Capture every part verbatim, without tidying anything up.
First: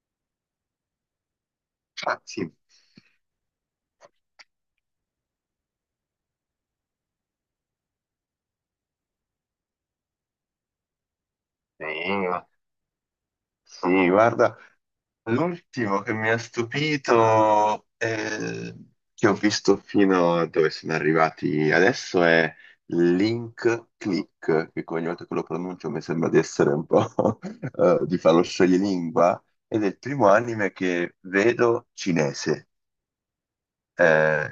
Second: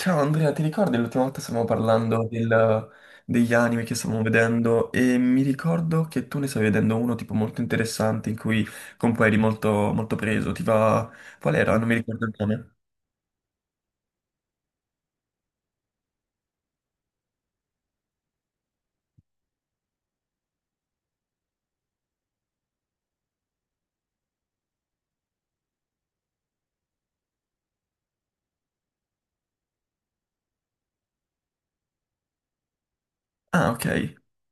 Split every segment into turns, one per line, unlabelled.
Ciao Andrea, ti ricordi l'ultima volta stavamo
Ah,
parlando
sì.
del- degli anime che stavamo vedendo? E mi ricordo che tu ne stavi vedendo uno tipo molto interessante in cui con cui eri molto, molto preso. Ti va... Qual era?
Sì,
Non mi ricordo il nome.
sì, guarda, l'ultimo che mi ha stupito, eh, che ho visto fino a dove sono arrivati adesso è Link Click, che ogni volta che lo pronuncio mi sembra di essere un po' eh, di farlo scioglilingua, ed è il primo anime che vedo cinese.
Ah, ok.
Eh,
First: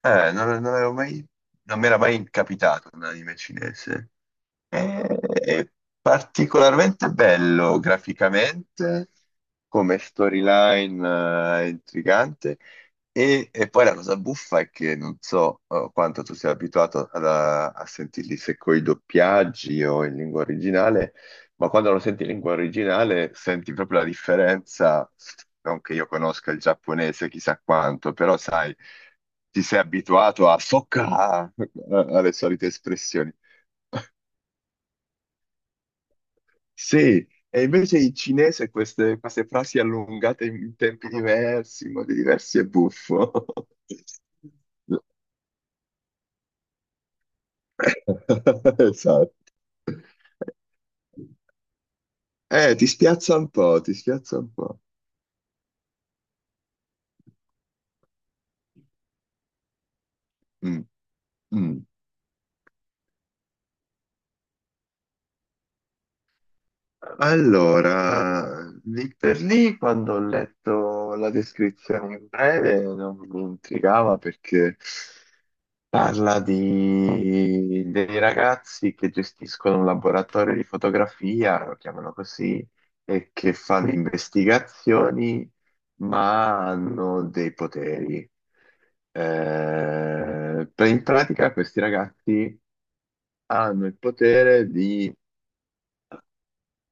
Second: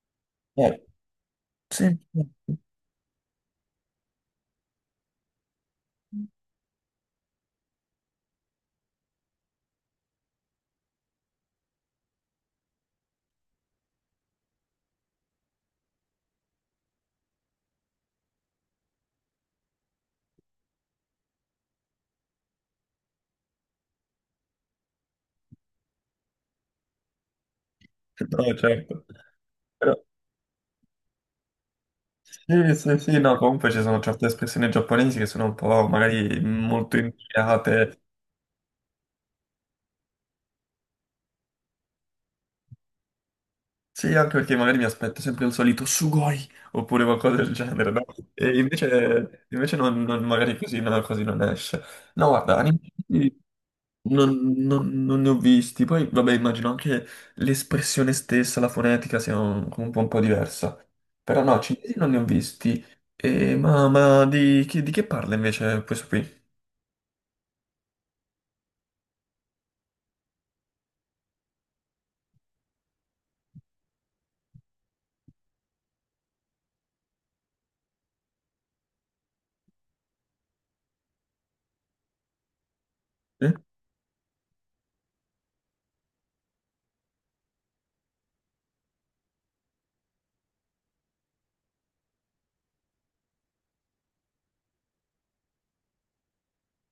eh, non, non
Eh,
avevo mai, non mi era
sì,
mai capitato un anime cinese. È è particolarmente bello graficamente, come storyline, eh, intrigante. E, e poi la cosa buffa è che non so, eh, quanto tu sia abituato ad- a, a sentirli se coi doppiaggi o in lingua originale, ma quando lo senti in lingua originale senti proprio la differenza. Non che io conosca il giapponese chissà quanto,
sì,
però
no,
sai,
certo.
ti sei
Però-
abituato a socca alle solite
Sì, sì, sì,
espressioni.
no, comunque ci sono certe espressioni giapponesi che sono un po' magari molto
Sì, e invece
indicate.
in cinese queste, queste frasi allungate in tempi diversi, in modi diversi è buffo.
Sì, anche perché magari mi aspetto sempre il solito sugoi oppure qualcosa del genere, no? E
Esatto.
invece, invece non, non- magari così, no, così non esce. No, guarda,
Eh, ti spiazza
animati
un po', ti spiazza
non,
un po'.
non- non ne ho visti. Poi, vabbè, immagino anche l'espressione stessa, la fonetica sia un, un po', un po' diversa.
Mm,
Però no,
mm.
cinesi non ne ho visti. E, ma ma di, chi- di che parla invece questo qui?
Allora, lì per lì, quando ho letto la descrizione in breve, non mi intrigava perché parla di dei ragazzi che gestiscono un laboratorio di fotografia, lo chiamano così, e
Eh?
che fanno investigazioni, ma hanno dei poteri. Eh, per- in pratica questi ragazzi hanno il potere di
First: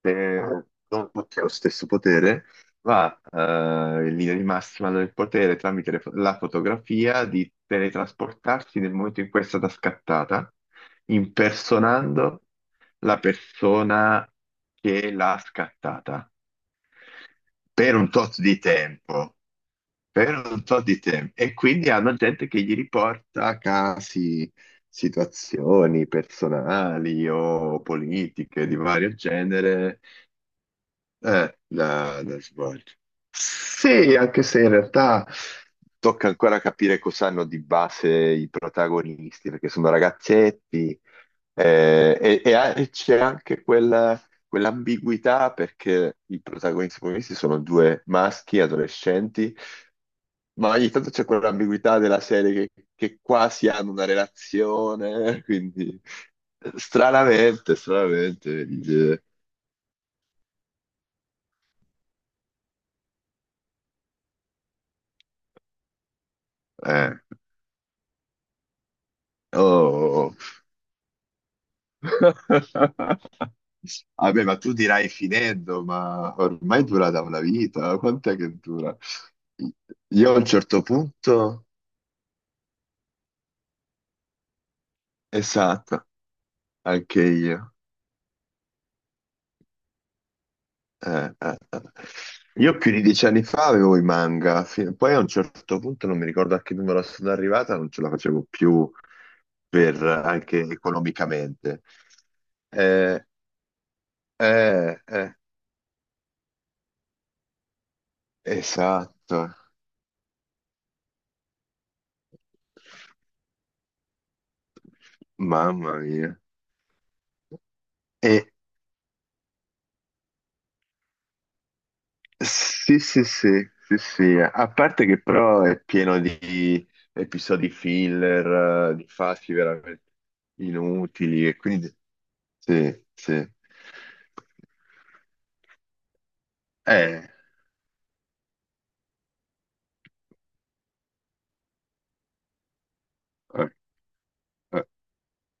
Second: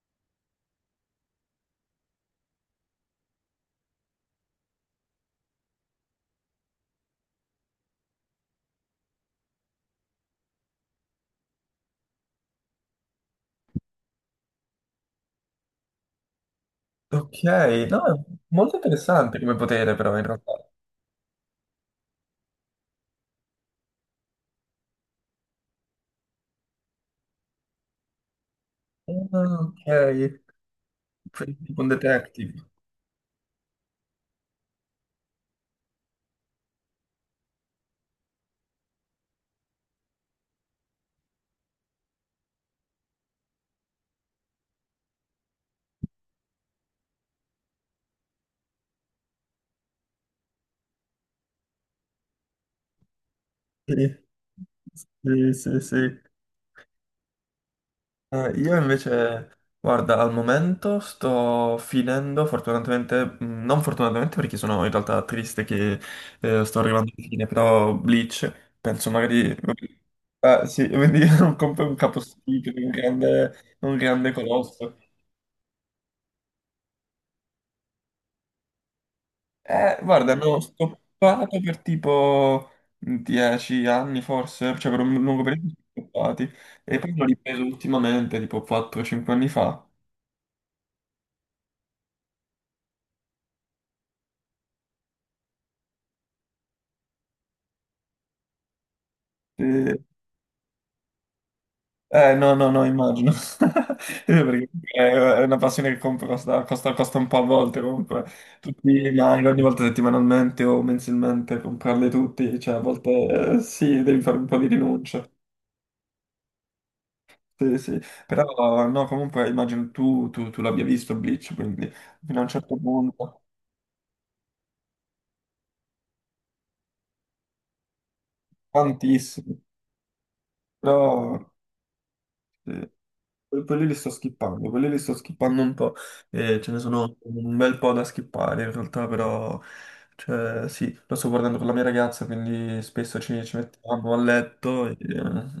se non tutti hanno lo stesso potere, ma eh, in linea di massima hanno il potere tramite le fo- la fotografia di teletrasportarsi nel momento in cui è stata scattata, impersonando la persona che l'ha scattata
Ok,
per un
no,
tot di
molto
tempo,
interessante come potere però in
per
realtà.
un tot di tempo. E quindi hanno gente che gli riporta casi, situazioni personali o politiche di vario
Ah,
genere
ok,
eh,
tipo un
da, da
detective.
svolgere. Sì, anche se in realtà tocca ancora capire cosa hanno di base i protagonisti, perché sono ragazzetti eh, e, e a- e c'è anche quella- quell'ambiguità perché i protagonisti protagonisti sono due maschi adolescenti, ma ogni tanto c'è quell'ambiguità della serie che, che quasi hanno una
Sì.
relazione,
Sì, sì,
quindi
sì.
stranamente,
Eh,
stranamente,
io
dice,
invece, guarda, al momento sto finendo, fortunatamente, mh, non fortunatamente perché sono in realtà triste che eh, sto arrivando
eh,
alla fine, però Bleach, penso magari...
oh, oh, oh.
Ah, sì, quindi non compro un capostipite, un grande, un grande
Vabbè, ma tu
colosso.
dirai finendo, ma ormai dura da una vita, eh? quant'è che dura?
Eh, guarda,
Io a
ne
un
ho
certo punto,
stoppato per tipo dieci anni forse, cioè per un lungo periodo
esatto,
sono stoppati, e poi
anche
l'ho ripreso
io.
ultimamente, tipo quattro cinque anni fa.
Eh, eh, eh. Io più di dieci anni fa avevo i manga, fi- poi a un certo punto non mi ricordo a che numero sono arrivata, non ce la facevo più per, anche economicamente.
Eh, no, no, no,
Eh,
immagino. Perché
eh,
eh,
eh,
è una passione che compro, costa, costa, costa un po' a volte comunque. Tutti i manga,
esatto,
ogni volta settimanalmente o mensilmente, comprarli tutti, cioè a volte eh, sì, devi fare un po' di rinuncia.
mamma mia.
Sì, sì.
E,
Però no, comunque immagino tu, tu, tu l'abbia visto Bleach, quindi fino a un certo
sì, sì,
punto,
sì, sì, sì, a parte che però è pieno di episodi filler, eh, di fasi
tantissimo.
veramente
Però
inutili e quindi
Eh,
sì, sì.
que- quelli li sto skippando, quelli li sto skippando un po'. Eh, ce ne sono
Eh,
un bel po' da skippare in realtà, però cioè, sì, lo sto guardando con la mia ragazza, quindi spesso ci, ci
o-
mettiamo a
o-
letto e,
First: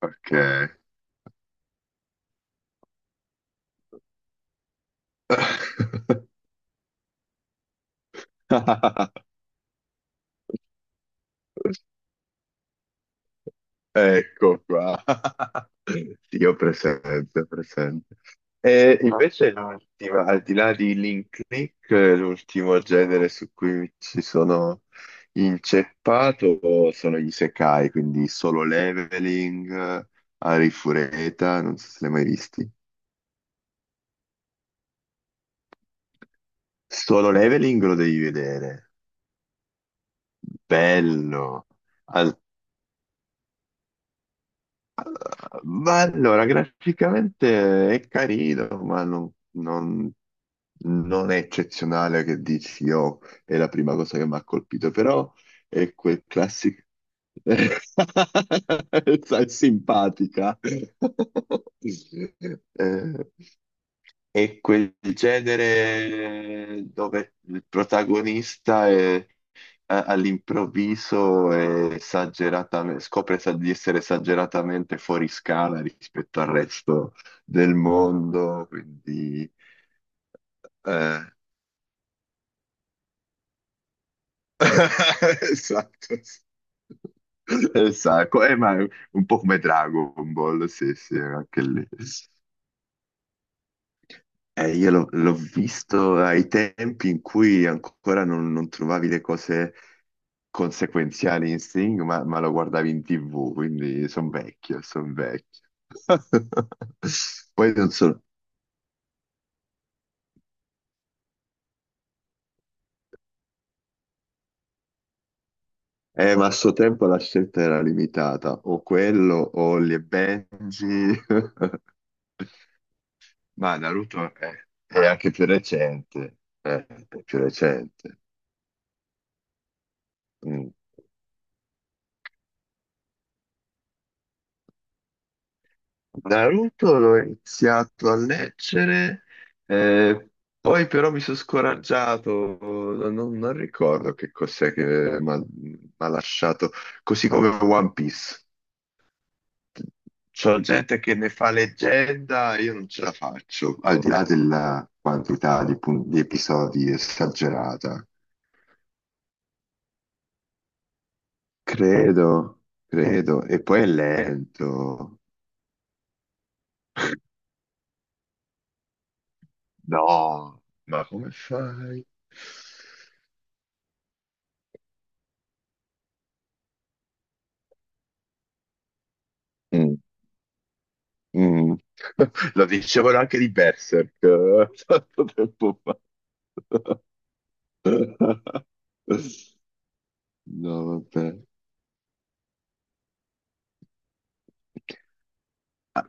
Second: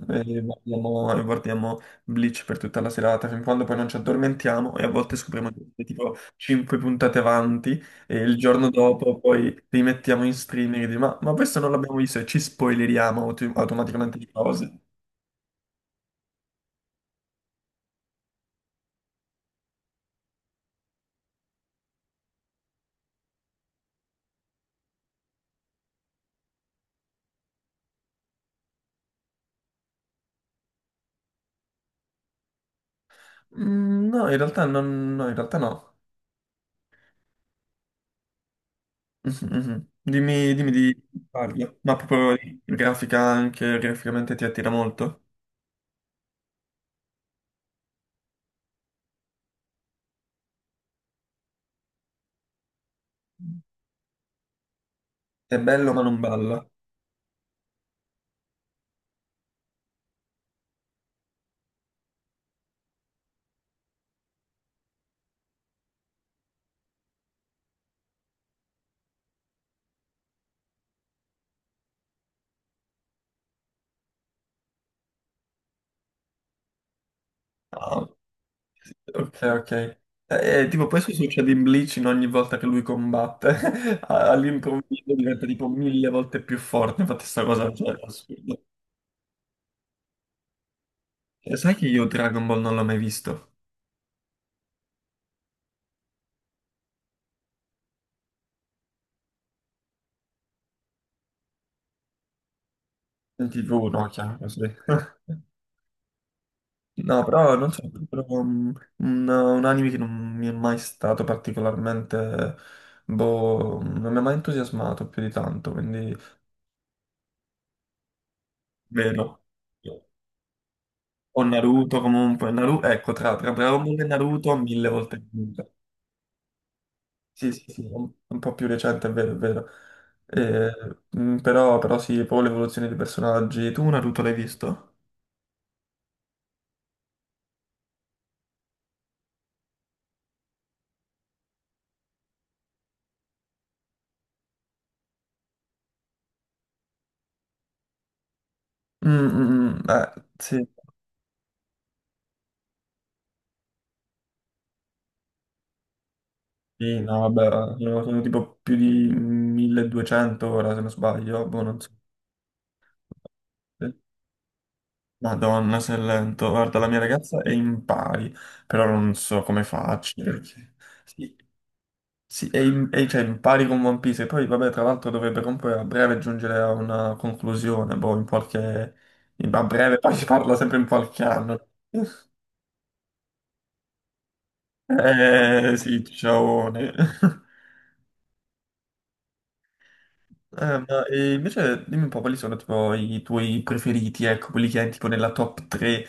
ok.
guardiamo, e guardiamo Bleach per tutta la serata, fin quando poi non ci addormentiamo e a volte scopriamo di essere tipo cinque puntate avanti, e il giorno dopo poi rimettiamo in streaming e dici, ma, ma questo non l'abbiamo visto e ci spoileriamo auto- automaticamente di
Ecco
cose.
qua. Sì, ho presente, ho presente. E invece l'ultima, al di là di Link Click, eh, l'ultimo genere su cui ci sono inceppato sono gli isekai, quindi Solo Leveling, Arifureta, non so se li hai mai visti.
Mm, no, in realtà non, no, in realtà no.
Solo Leveling lo devi vedere,
Mhm, mhm. Dimmi, dimmi di parli.
bello.
Ma proprio
Al-
di grafica anche, graficamente ti attira molto.
Ma allora, graficamente è carino, ma non, non- non è eccezionale che dici, oh, è la prima cosa che mi ha colpito, però
È bello
è
ma non
quel
balla.
classico. Sai, simpatica. Eh, è quel genere dove il protagonista è- a- all'improvviso è esageratame- scopre sa- di essere esageratamente fuori scala rispetto al resto del
Ah,
mondo,
ok,
quindi.
ok. Eh, eh, tipo, questo
eh,
succede in Bleach in ogni volta che lui combatte. A- All'improvviso diventa tipo mille
Esatto.
volte più forte. Infatti sta cosa cioè, è
Esatto, eh,
assurda.
ma è un po' come Dragon Ball, sì, sì,
E
anche
sai che
lì.
io Dragon Ball non l'ho mai visto?
Eh, io l'ho l'ho visto ai tempi in cui ancora non, non trovavi le cose conseguenziali in Sing, ma, ma lo guardavi in
In
T V,
ti vu, no,
quindi sono
chiaro, sì.
vecchio, sono vecchio.
No, però non
Poi
so, è
non so,
proprio un, un- un anime che non mi è mai stato particolarmente, boh, non mi ha mai entusiasmato più di tanto, quindi
eh, ma a suo tempo la scelta era limitata, o quello
meno.
o Holly e Benji,
O Naruto comunque, Naruto, ecco, tra, tra
ma
Dragon Ball e
Naruto
Naruto
è,
mille
è
volte
anche più
meglio.
recente, eh, è più
Sì, sì, sì, un,
recente.
un po' più recente, è vero, è vero.
Mm.
Eh, mm, però, però sì, poi l'evoluzione dei personaggi. Tu Naruto l'hai visto?
Naruto l'ho iniziato a leggere, eh, poi però mi sono scoraggiato, non, non ricordo che cos'è che mi ha lasciato, così come One Piece.
Mm, mm, mm, eh,
C'è
sì.
gente che ne fa leggenda e io non ce la faccio, al di là della quantità di, pun- di episodi
Sì, no, vabbè, sono,
esagerata.
sono tipo più di milleduecento ora, se non sbaglio, boh, non so.
Credo, credo, e poi
Sì.
è lento.
Madonna, se è lento. Guarda, la mia ragazza è in pari, però non so come faccio,
No,
perché...
ma come
Sì,
fai?
sì, è in, è- cioè, in pari con One Piece, e poi, vabbè, tra l'altro dovrebbe comunque a breve giungere a una conclusione, boh, in qualche... in- A breve, poi si parla sempre in qualche anno.
Mm. Lo dicevano anche di Berserk eh, tanto
Eh,
tempo fa.
sì, ciao. Eh,
No,
ma e
vabbè.
invece dimmi un po' quali sono tipo, i tuoi preferiti, ecco, quelli che hai tipo nella top tre.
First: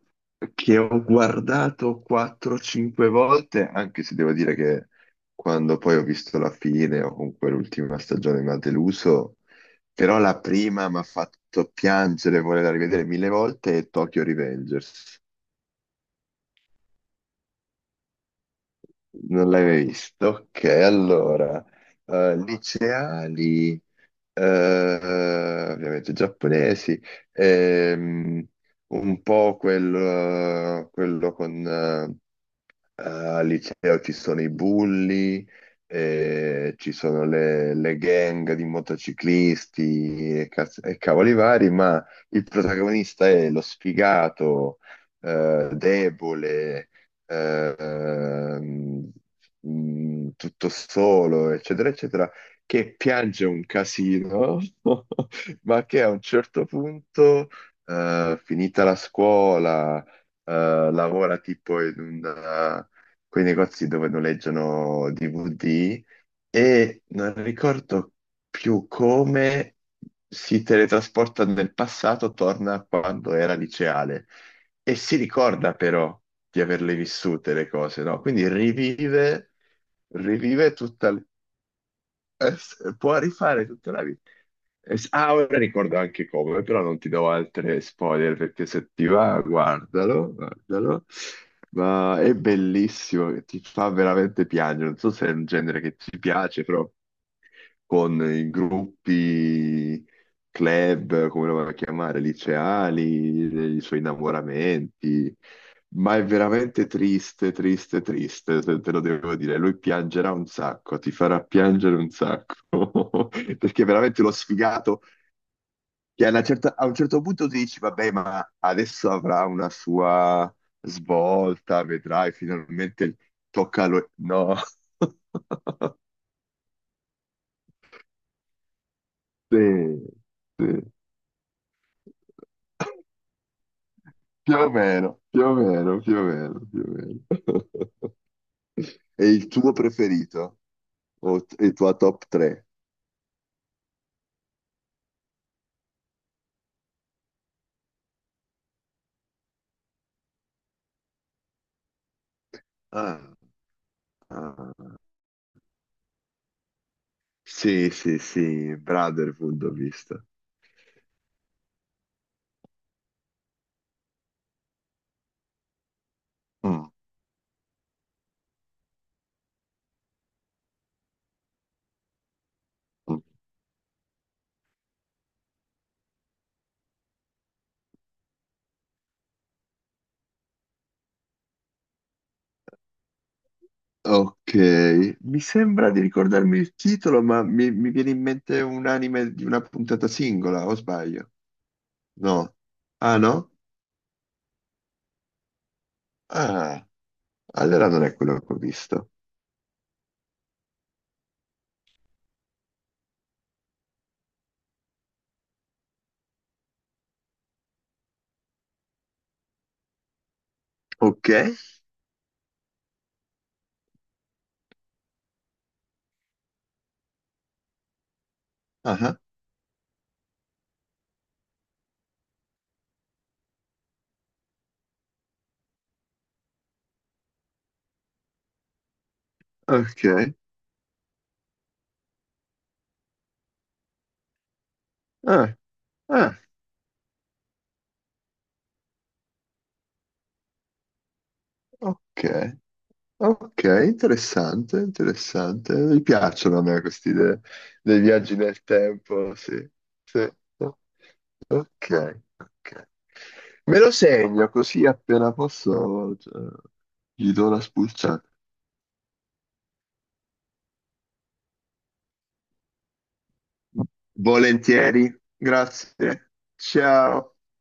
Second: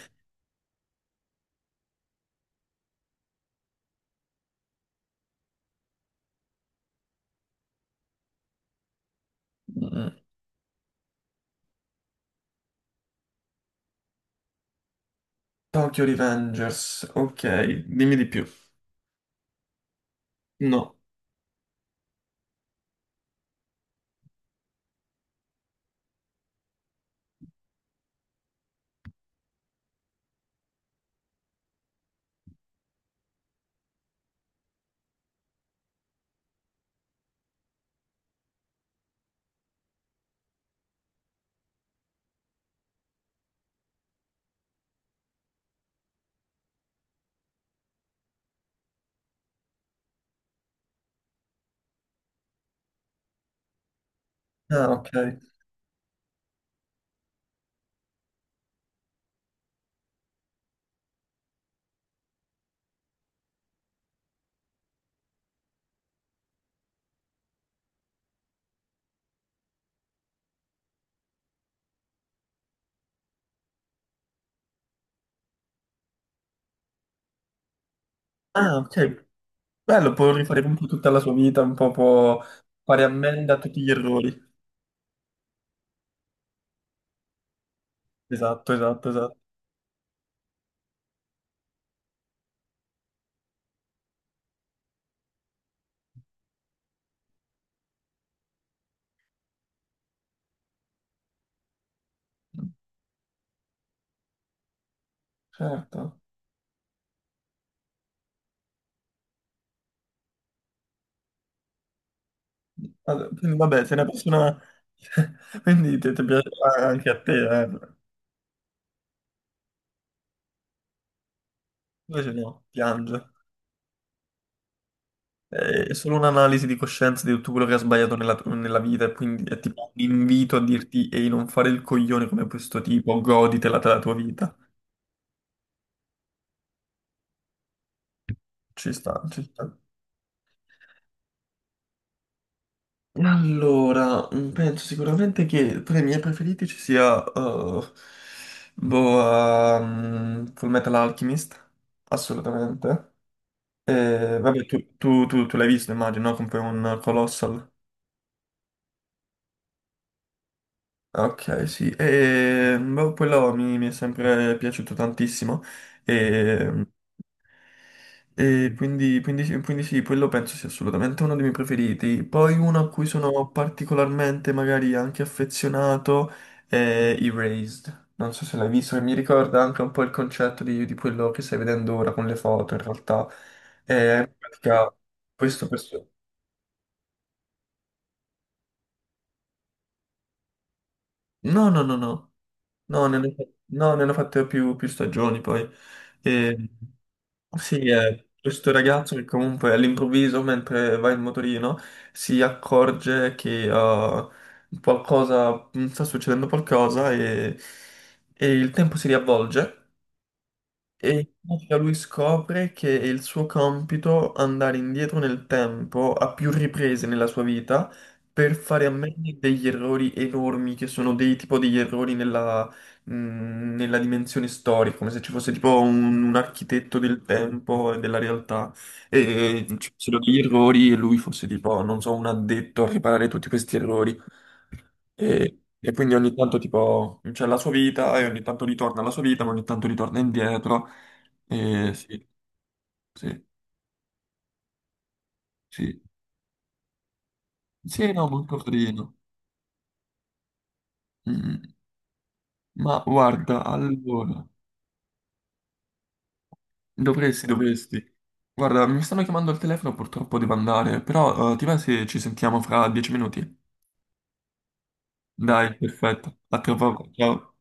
Che ho guardato quattro o cinque volte, anche se devo dire che quando poi ho visto la fine o comunque l'ultima stagione mi ha deluso,
Mm,
però la prima mi ha fatto piangere, volerla rivedere mille volte, è Tokyo Revengers.
Tokyo Revengers, ok, dimmi di più.
Non l'hai mai visto? Ok,
No.
allora, eh, liceali. eh, ovviamente giapponesi, ehm, un po' quel, eh, quello con, eh, al liceo ci sono i bulli, eh, ci sono le, le gang di motociclisti e, caz- e cavoli vari, ma il protagonista è lo sfigato, eh, debole, eh, ehm, mm, tutto solo, eccetera, eccetera, che piange un casino,
Ah, ok.
ma che a un certo punto, eh, finita la scuola, eh, lavora tipo in un quei negozi dove noleggiano D V D e non ricordo più come si teletrasporta nel passato, torna a quando era liceale e si ricorda però di averle vissute le cose, no? Quindi
Ah, ok.
rivive,
Bello, può rifare
rivive
un po' tutta
tutta,
la
l-
sua vita, un po' può
eh,
fare
può
ammenda a
rifare
tutti gli
tutta la vita
errori.
eh, s- Ah, ora ricordo anche come, però non ti do altre spoiler perché
Esatto,
se ti
esatto, esatto.
va, guardalo, guardalo. Ma è bellissimo, ti fa veramente piangere. Non so se è un genere che ti piace, però con i gruppi, club, come lo vuoi chiamare, liceali, i suoi innamoramenti. Ma
Certo.
è veramente triste, triste, triste, se te lo devo dire. Lui piangerà un sacco, ti farà piangere un
Allora,
sacco.
quindi, vabbè,
Perché
se una
veramente lo
persona...
sfigato
Quindi ti, ti
che alla
piace
certa- a un
anche a
certo
te,
punto ti
eh.
dici, vabbè, ma adesso avrà una sua svolta, vedrai,
Invece no,
finalmente
piange.
tocca a lui. No.
È solo un'analisi di coscienza di tutto quello che ha sbagliato nella, nella vita, e quindi
Sì,
è tipo un invito a
sì.
dirti ehi, non fare il coglione come questo tipo, goditela della tua vita.
Più o meno, più o meno, più o meno, più o meno.
Ci sta,
È
ci
il tuo
sta.
preferito? O t- il tuo top tre?
Allora, mm, penso sicuramente che tra i miei preferiti ci sia eh, boh, ehm, Full Metal Alchemist, assolutamente.
Ah,
Eh, vabbè, tu,
ah.
tu- tu- tu l'hai visto, immagino, no? Come un Colossal.
Sì, sì, sì, Brotherhood ho visto.
Ok, sì, e boh, quello mi, mi è sempre piaciuto tantissimo e,
Mm,
e quindi, quindi sì, quindi sì, quello penso sia assolutamente uno dei miei preferiti. Poi uno a cui sono particolarmente magari anche affezionato è Erased, non so se l'hai visto, e mi ricorda anche un po' il concetto di, di quello che stai vedendo ora con le foto in realtà. È in pratica
Ok, mi
questo,
sembra di
questo
ricordarmi il titolo, ma mi, mi viene in mente un anime di una puntata singola, o sbaglio?
no, no, no, no.
No.
No,
Ah,
ne hanno, fa-
no?
no, ne hanno fatte più, più stagioni poi. E,
Ah, allora
sì,
non è
è
quello che ho
questo
visto.
ragazzo che comunque all'improvviso, mentre va in motorino, si accorge che ah, qualcosa, mm, sta succedendo qualcosa e, e il tempo si riavvolge, e in
Ok.
pratica lui scopre che è il suo compito andare indietro nel tempo a più riprese nella sua vita per fare a meno
Ah,
degli errori enormi, che sono dei tipo degli errori nella, mh, nella dimensione storica, come se ci fosse tipo un, un architetto del tempo e della realtà e mm, ci fossero
ok.
degli errori e lui fosse tipo, non so, un addetto a riparare tutti questi errori.
Ah,
E, e quindi ogni
ah,
tanto tipo c'è la sua vita e ogni tanto ritorna alla sua vita, ma ogni tanto ritorna indietro. E sì,
ok.
sì,
Ok, interessante, interessante.
sì.
Mi piacciono a me queste idee dei
Sì, no,
viaggi
molto
nel
carino.
tempo, sì. Sì. Ok,
Mm,
ok.
ma guarda,
Me lo
allora,
segno così appena posso, cioè, gli
dovresti,
do una
dovresti.
spulciata.
Guarda, mi stanno chiamando al telefono, purtroppo devo andare, però eh, ti va se ci sentiamo fra dieci minuti?
Volentieri,
Dai,
grazie.
perfetto. A tra poco.
Ciao.
Ciao.